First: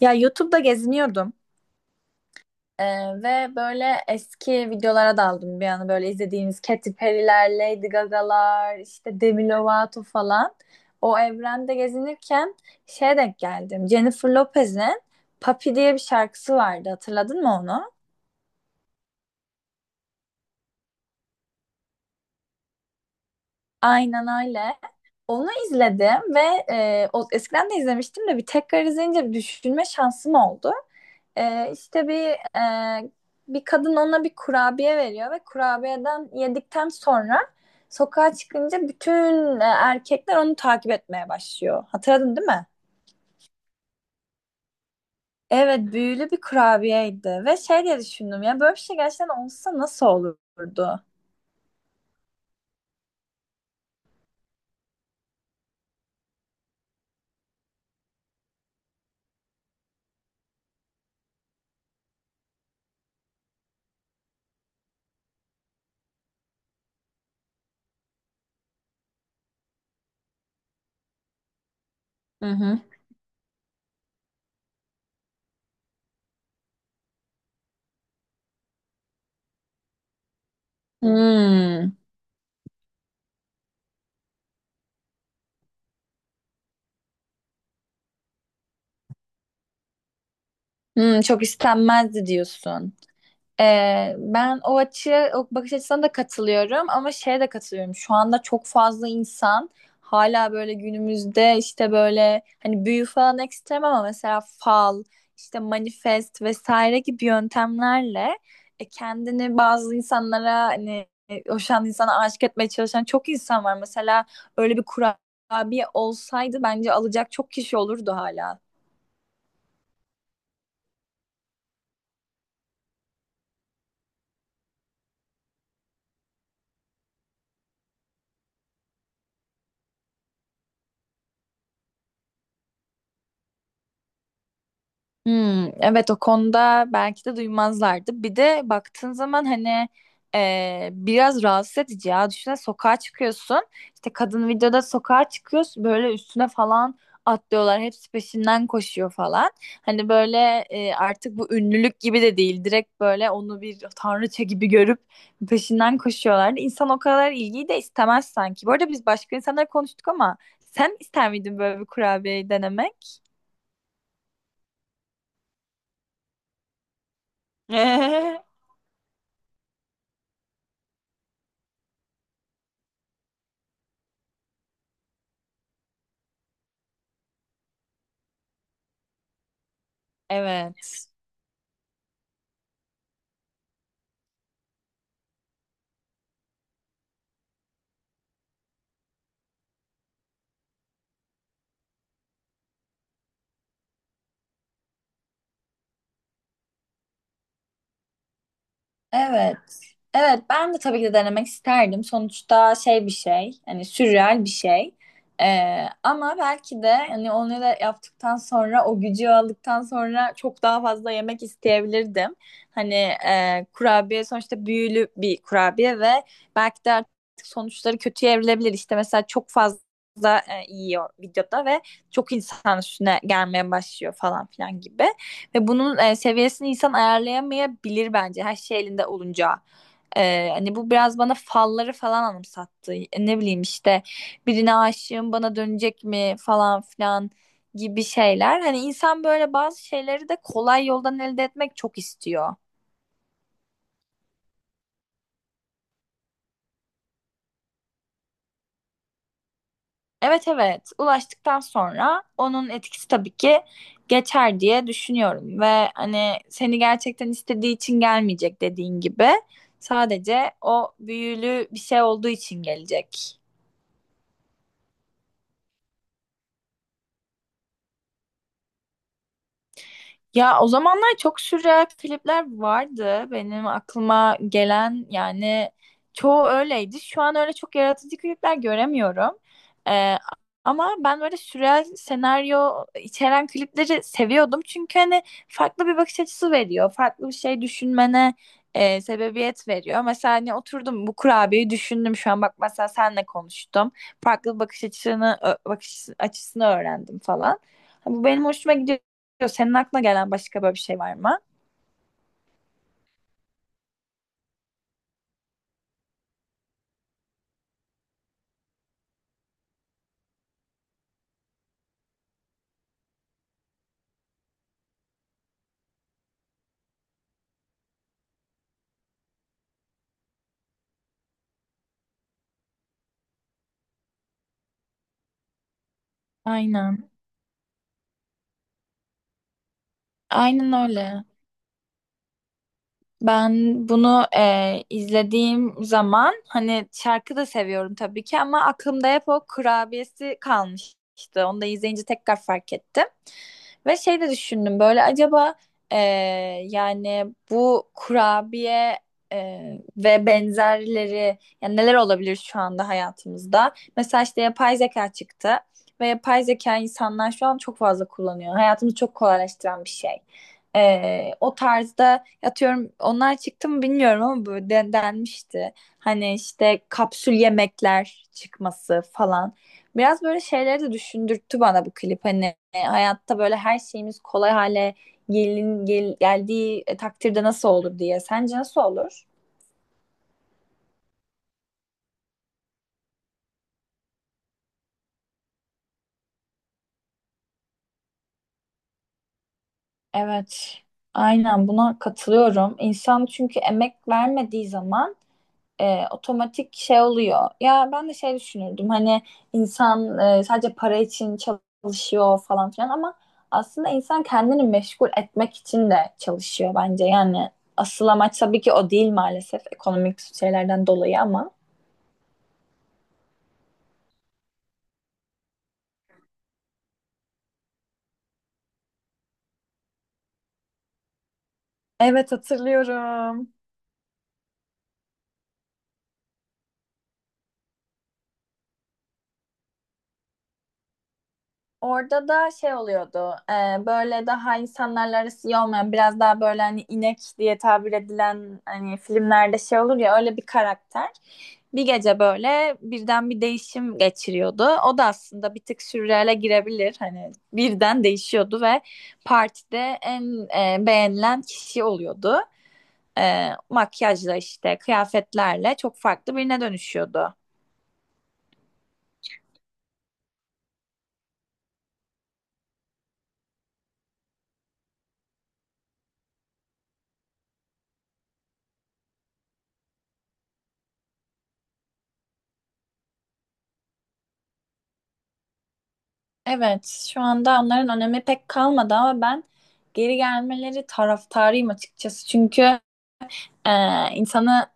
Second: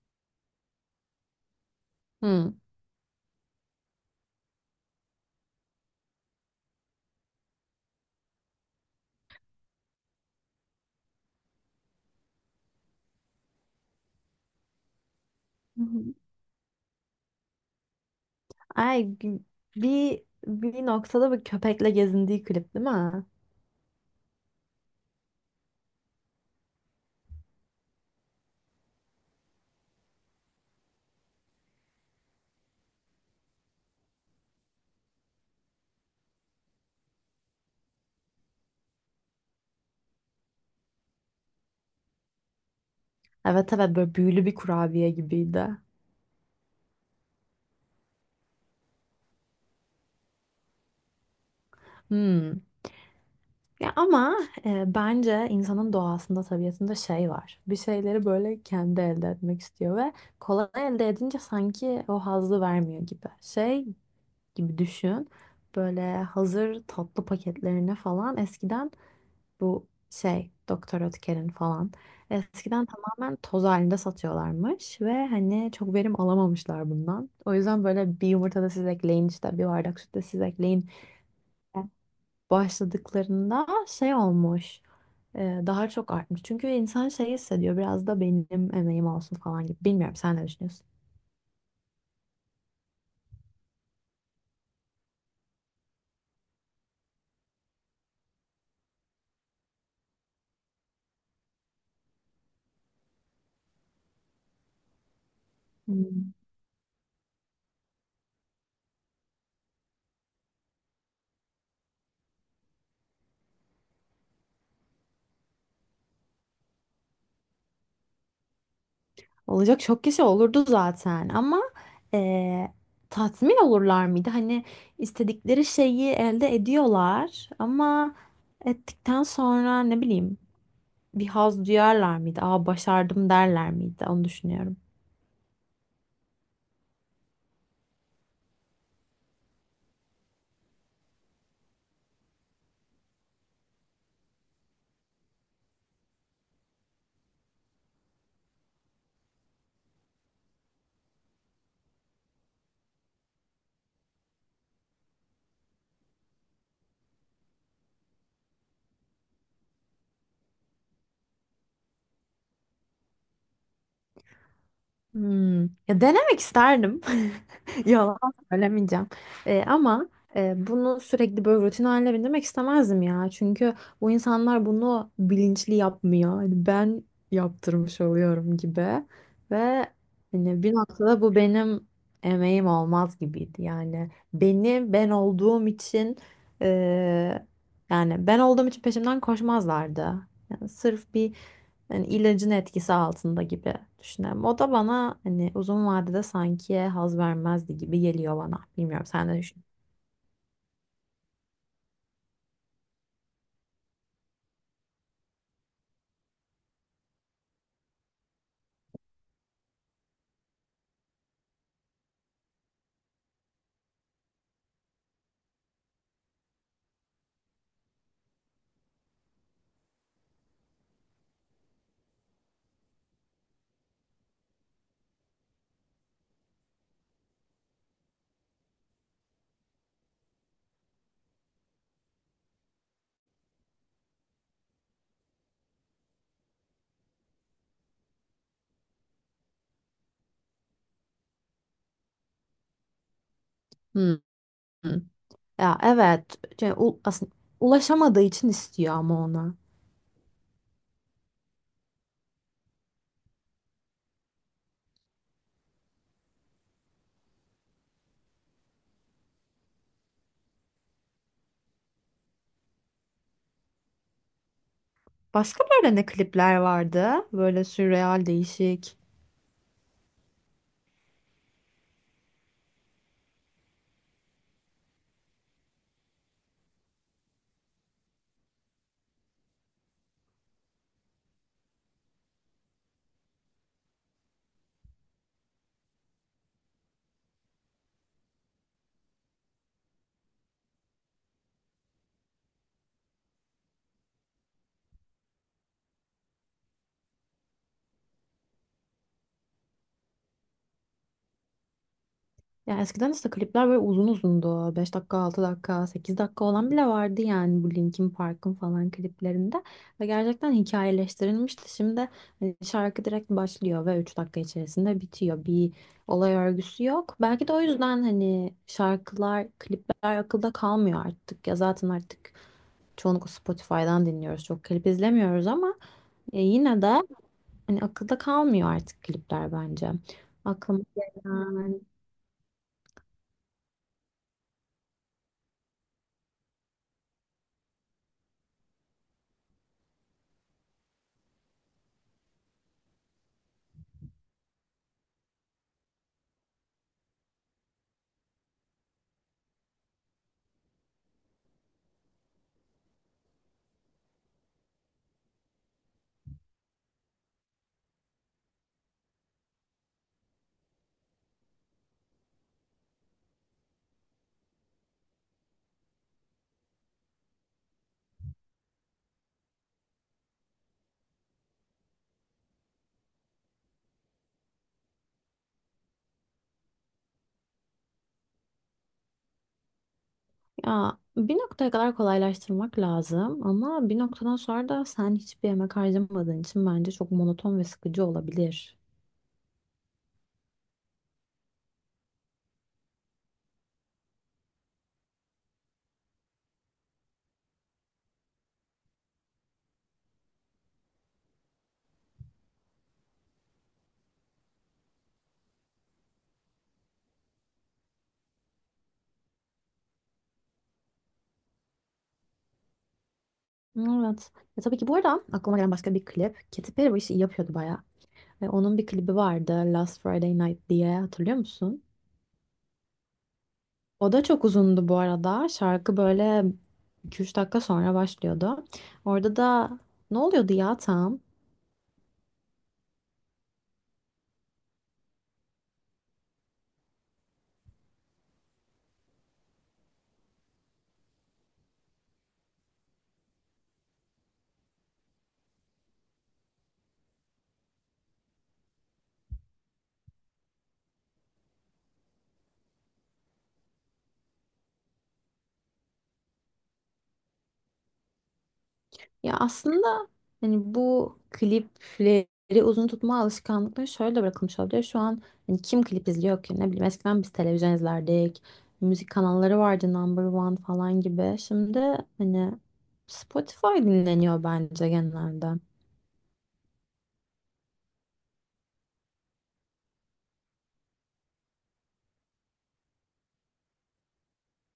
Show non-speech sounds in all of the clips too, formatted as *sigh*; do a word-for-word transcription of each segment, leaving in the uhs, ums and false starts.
Ya YouTube'da geziniyordum. Hı. Ee, Ve böyle eski videolara daldım bir an, böyle izlediğimiz Katy Perry'ler, Lady Gaga'lar, işte Demi Lovato falan. O evrende gezinirken şeye denk geldim. Jennifer Lopez'in Papi Hı diye bir hı. şarkısı vardı. Hatırladın mı onu? Ay gü- bir bir noktada bir köpekle gezindiği klip değil mi? Aynen öyle. Onu izledim ve e, o, eskiden de izlemiştim de bir tekrar izleyince düşünme şansım oldu. E, işte bir e, bir kadın ona bir kurabiye veriyor ve kurabiyeden yedikten sonra sokağa çıkınca bütün e, erkekler onu takip etmeye başlıyor. Hatırladın değil mi? Evet evet, böyle büyülü bir kurabiye gibiydi. Evet, büyülü bir kurabiyeydi ve şey diye düşündüm: ya böyle bir şey gerçekten olsa nasıl olurdu? Hmm. Ya ama e, bence insanın doğasında, tabiatında şey var. Bir şeyleri böyle kendi elde etmek istiyor ve kolay elde edince sanki o hazzı vermiyor gibi. Şey gibi düşün. Böyle hazır tatlı paketlerine falan eskiden. Bu şey Doktor Ötker'in falan. Hı hı. Eskiden tamamen toz halinde satıyorlarmış ve hani çok verim alamamışlar bundan. O yüzden böyle bir yumurta da siz ekleyin, işte bir bardak süt de siz ekleyin Hmm. başladıklarında şey olmuş. e, Daha çok artmış. Çünkü insan şey hissediyor, biraz da benim emeğim olsun falan gibi. Bilmiyorum, sen ne düşünüyorsun? Hmm, çok istenmezdi diyorsun. Ee, ben o açı, o bakış açısına da katılıyorum ama şeye de katılıyorum. Şu anda çok fazla insan hala böyle günümüzde işte böyle hani büyü falan ekstrem ama mesela fal, işte manifest vesaire gibi yöntemlerle e, kendini bazı insanlara hani e, hoşan insana aşık etmeye çalışan çok insan var. Mesela öyle bir kurabiye olsaydı bence alacak çok kişi olurdu hala. Olacak çok kişi olurdu zaten ama eee, tatmin olurlar mıydı? Hani istedikleri şeyi elde ediyorlar ama ettikten sonra ne bileyim bir haz duyarlar mıydı? Aa, başardım derler miydi? Onu düşünüyorum. Hmm, evet o konuda belki de duymazlardı. Bir de baktığın zaman hani e, biraz rahatsız edici ya. Düşünsene sokağa çıkıyorsun. İşte kadın videoda sokağa çıkıyorsun. Böyle üstüne falan atlıyorlar. Hepsi peşinden koşuyor falan. Hani böyle e, artık bu ünlülük gibi de değil. Direkt böyle onu bir tanrıça gibi görüp peşinden koşuyorlar. İnsan o kadar ilgiyi de istemez sanki. Bu arada biz başka insanlar konuştuk ama sen ister miydin böyle bir kurabiyeyi denemek? Hmm. Ya denemek isterdim. *laughs* Yalan söylemeyeceğim. Ee, ama e, bunu sürekli böyle rutin haline bindirmek istemezdim ya. Çünkü bu insanlar bunu bilinçli yapmıyor. Hani ben yaptırmış oluyorum gibi. Ve *laughs* hani bir Evet. noktada bu benim emeğim olmaz gibiydi. Yani beni ben olduğum için e, yani ben olduğum için peşimden koşmazlardı. Yani sırf bir yani ilacın etkisi altında gibi düşünüyorum. O da bana hani uzun vadede sanki haz vermezdi gibi geliyor bana. Bilmiyorum, sen ne Evet. düşün? Evet, ben de tabii ki de denemek isterdim. Sonuçta şey bir şey. Hani sürreal bir şey. Ee, ama belki de hani onu da yaptıktan sonra, o gücü aldıktan sonra çok daha fazla yemek isteyebilirdim. Hani e, kurabiye sonuçta büyülü bir kurabiye ve belki de artık sonuçları kötüye evrilebilir. İşte mesela çok fazla e, yiyor videoda ve çok insan üstüne gelmeye başlıyor falan filan gibi. Ve bunun e, seviyesini insan ayarlayamayabilir bence her şey elinde olunca. E, hani bu biraz bana falları falan anımsattı. E, Ne bileyim işte birine aşığım, bana dönecek mi falan filan gibi şeyler. Hani insan böyle bazı şeyleri de kolay yoldan elde etmek çok istiyor. Hmm. Ya evet. Şey, u- aslında ulaşamadığı için istiyor ama ona. Evet, evet, ulaştıktan sonra onun etkisi tabii ki geçer diye düşünüyorum ve hani seni gerçekten istediği için gelmeyecek, dediğin gibi sadece o büyülü bir şey olduğu için gelecek. Başka böyle ne klipler vardı? Böyle sürreal, değişik. Ya o zamanlar çok sürreal klipler vardı. Benim aklıma gelen yani çoğu öyleydi. Şu an öyle çok yaratıcı klipler göremiyorum. Ee, Ama ben böyle sürreal senaryo içeren klipleri seviyordum. Çünkü hani farklı bir bakış açısı veriyor. Farklı bir şey düşünmene e, sebebiyet veriyor. Mesela hani oturdum bu kurabiyeyi düşündüm, şu an bak mesela senle konuştum. Farklı bakış açısını ö- bakış açısını öğrendim falan. Bu benim hoşuma gidiyor. Senin aklına gelen başka böyle bir şey var mı? Ya eskiden işte klipler böyle uzun uzundu. Beş dakika, altı dakika, sekiz dakika olan bile vardı yani bu Linkin Park'ın falan kliplerinde. Ve gerçekten hikayeleştirilmişti. Şimdi hani şarkı direkt başlıyor ve üç dakika içerisinde bitiyor. Bir olay örgüsü yok. Belki de o yüzden hani şarkılar, klipler akılda kalmıyor artık. Ya zaten artık çoğunlukla Spotify'dan dinliyoruz. Çok klip izlemiyoruz ama e, yine de Aynen. hani akılda kalmıyor artık klipler bence. Aynen Aklıma öyle. gelen. Ben bunu e, izlediğim zaman hani şarkı da seviyorum tabii ki ama aklımda hep o kurabiyesi kalmıştı. Onu da izleyince tekrar fark ettim. Ve şey de düşündüm, böyle acaba e, yani bu kurabiye e, ve benzerleri yani neler olabilir şu anda hayatımızda? Mesela işte yapay zeka çıktı ve yapay zeka insanlar şu an çok fazla kullanıyor. Hayatımızı çok kolaylaştıran bir şey. Ee, o tarzda, atıyorum, onlar çıktı mı bilmiyorum ama böyle den- denmişti. Hani işte kapsül yemekler çıkması falan. Biraz böyle şeyleri de düşündürttü bana bu klip. Hani hayatta böyle her şeyimiz kolay hale gelin, gel, geldiği e, takdirde nasıl olur diye. Sence nasıl olur? Ya bir noktaya kadar kolaylaştırmak lazım ama bir noktadan sonra da sen hiçbir emek harcamadığın için bence çok monoton ve sıkıcı olabilir. Evet. Aynen, buna katılıyorum. İnsan çünkü emek vermediği zaman e, otomatik şey oluyor. Ya ben de şey düşünürdüm, hani insan e, sadece para için çalışıyor falan filan ama aslında insan kendini meşgul etmek için de çalışıyor bence. Yani asıl amaç tabii ki o değil, maalesef ekonomik şeylerden dolayı ama. Evet. Ya tabii ki, bu arada aklıma gelen başka bir klip. Katy Perry bu işi iyi yapıyordu bayağı. Ve onun bir klibi vardı, Last Friday Night diye, hatırlıyor musun? Evet, hatırlıyorum. O da çok uzundu bu arada. Şarkı böyle iki üç dakika sonra başlıyordu. Orada da ne oluyordu ya tam? Orada da şey oluyordu. E, böyle daha insanlarla arası iyi olmayan, biraz daha böyle hani inek diye tabir edilen, hani filmlerde şey olur ya, öyle bir karakter. Bir gece böyle birden bir değişim geçiriyordu. O da aslında bir tık sürreale girebilir. Hani birden değişiyordu ve partide en e, beğenilen kişi oluyordu. E, makyajla, işte kıyafetlerle çok farklı birine dönüşüyordu. Ya aslında hani bu klipleri uzun tutma alışkanlıkları şöyle de bırakılmış olabilir. Şu an hani kim klip izliyor ki? Ne bileyim, eskiden biz televizyon izlerdik. Müzik kanalları vardı, Number One falan gibi. Şimdi hani Spotify dinleniyor bence genelde. Evet, şu anda onların önemi pek kalmadı ama ben geri gelmeleri taraftarıyım açıkçası. Çünkü e, insanı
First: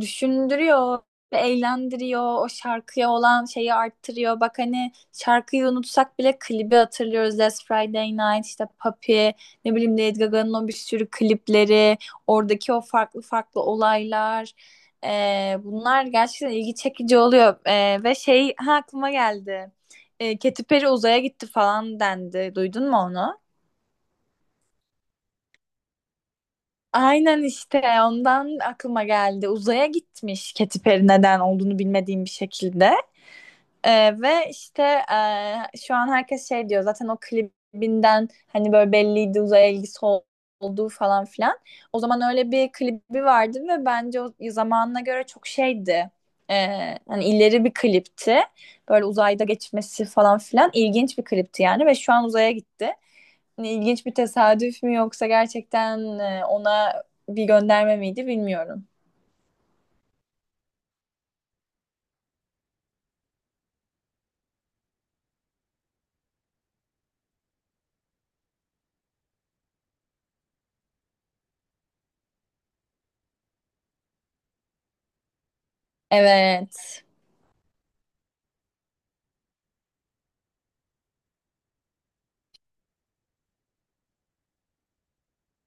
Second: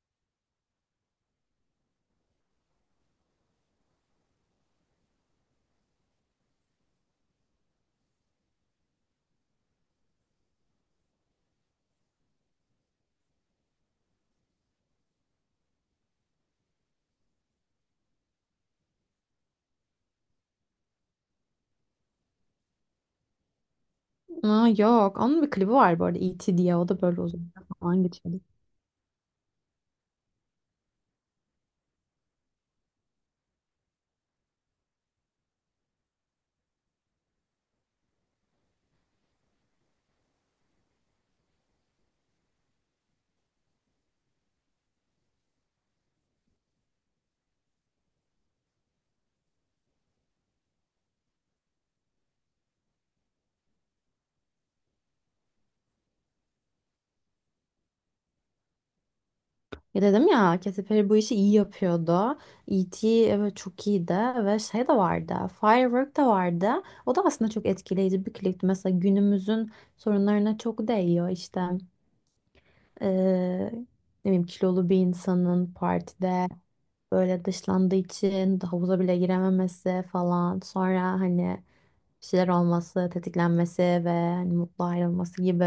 düşündürüyor, eğlendiriyor, o şarkıya olan şeyi arttırıyor. Bak hani şarkıyı unutsak bile klibi hatırlıyoruz. Last Friday Night, işte Papi, ne bileyim Lady Gaga'nın o bir sürü klipleri, oradaki o farklı farklı olaylar. Ee, bunlar gerçekten ilgi çekici oluyor. Ee, ve şey, ha, aklıma geldi. Ee, Katy Perry uzaya gitti falan dendi. Duydun mu onu? Aa, yok, onun bir klibi var bu arada, E T diye, o da böyle Aynen, uzun işte falan geçiyor. ondan aklıma geldi. Uzaya gitmiş Katy Perry, neden olduğunu bilmediğim bir şekilde. Ee, ve işte e, şu an herkes şey diyor zaten, o klibinden hani böyle belliydi uzaya ilgisi ol- olduğu falan filan. O zaman öyle bir klibi vardı ve bence o zamanına göre çok şeydi. Ee, hani ileri bir klipti. Böyle uzayda geçmesi falan filan, ilginç bir klipti yani, ve şu an uzaya gitti. Hani ilginç bir tesadüf mü yoksa gerçekten e, ona bir gönderme miydi bilmiyorum. Ya dedim ya, Katy Perry bu işi iyi yapıyordu. E T, evet, çok iyiydi ve şey de vardı. Firework da vardı. O da aslında çok etkileyici bir klipti. Mesela günümüzün sorunlarına çok değiyor işte. Ee, Ne bileyim, kilolu bir insanın partide Evet. böyle dışlandığı için havuza bile girememesi falan. Sonra hani bir şeyler olması, tetiklenmesi ve hani mutlu ayrılması gibi.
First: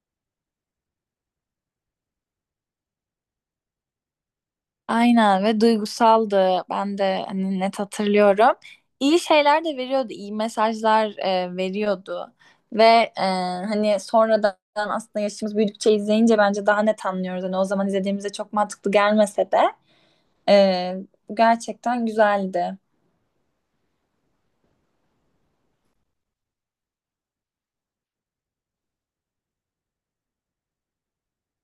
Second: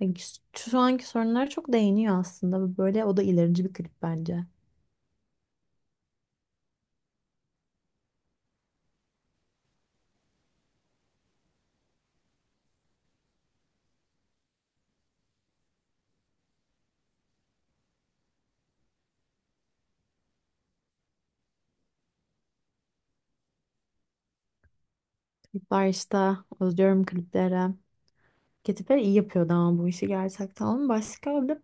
Yani şu şu anki sorunlara çok değiniyor aslında. Böyle o da ilerici bir klip bence. Aynen, ve duygusaldı. Ben de hani net hatırlıyorum. İyi şeyler de veriyordu, iyi mesajlar e, veriyordu. Ve e, hani sonradan aslında yaşımız büyüdükçe izleyince bence daha net anlıyoruz. Hani o zaman izlediğimizde çok mantıklı gelmese de e, gerçekten güzeldi. Klipler işte, özlüyorum klipleri. Katy Perry iyi yapıyordu ama bu işi gerçekten. Onun başka bir de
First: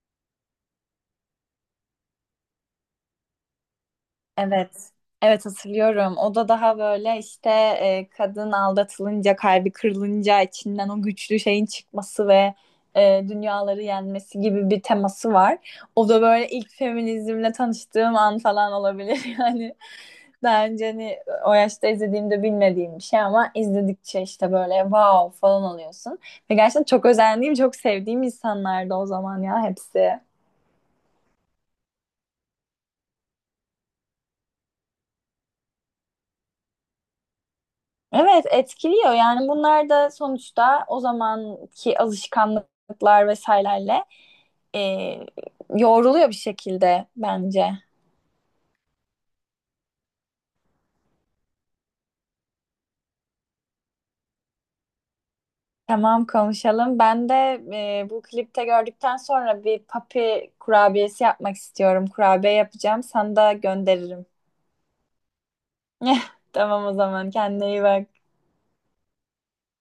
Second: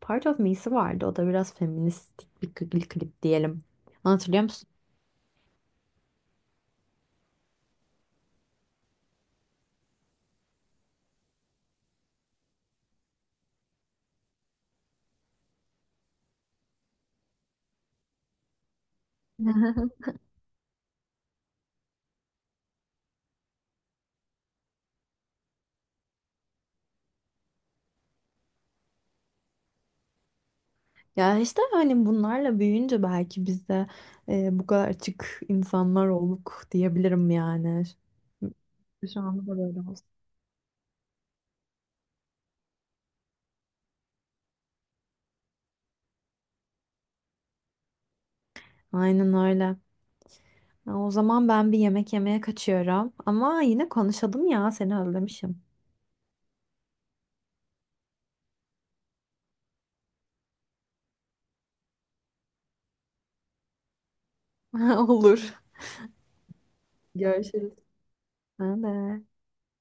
Part of Me'si vardı. O da biraz feministik bir klip, klip diyelim. Hatırlıyor musun? Evet. Evet, hatırlıyorum. O da daha böyle işte e, kadın aldatılınca, kalbi kırılınca içinden o güçlü şeyin çıkması ve e, dünyaları yenmesi gibi bir teması var. O da böyle ilk feminizmle tanıştığım an falan olabilir. *laughs* Yani daha önce hani o yaşta izlediğimde bilmediğim bir şey ama izledikçe işte böyle wow falan oluyorsun. Ve gerçekten çok özendiğim, çok sevdiğim insanlardı o zaman ya, hepsi. Ya işte hani bunlarla büyüyünce belki biz de e, bu kadar açık insanlar olduk diyebilirim yani. Evet, etkiliyor Şu anda yani da böyle bunlar olsun. da, sonuçta o zamanki alışkanlıklar vesairelerle e, yoğruluyor bir şekilde bence. Aynen öyle. Ya, o zaman ben bir yemek yemeye kaçıyorum. Ama yine konuşalım, ya seni özlemişim. Tamam, konuşalım. Ben de e, bu klipte gördükten sonra bir papi kurabiyesi yapmak istiyorum. Kurabiye yapacağım. Sana da gönderirim. *laughs* Olur. *laughs* Tamam, o zaman kendine Görüşürüz. iyi bak. Ben de.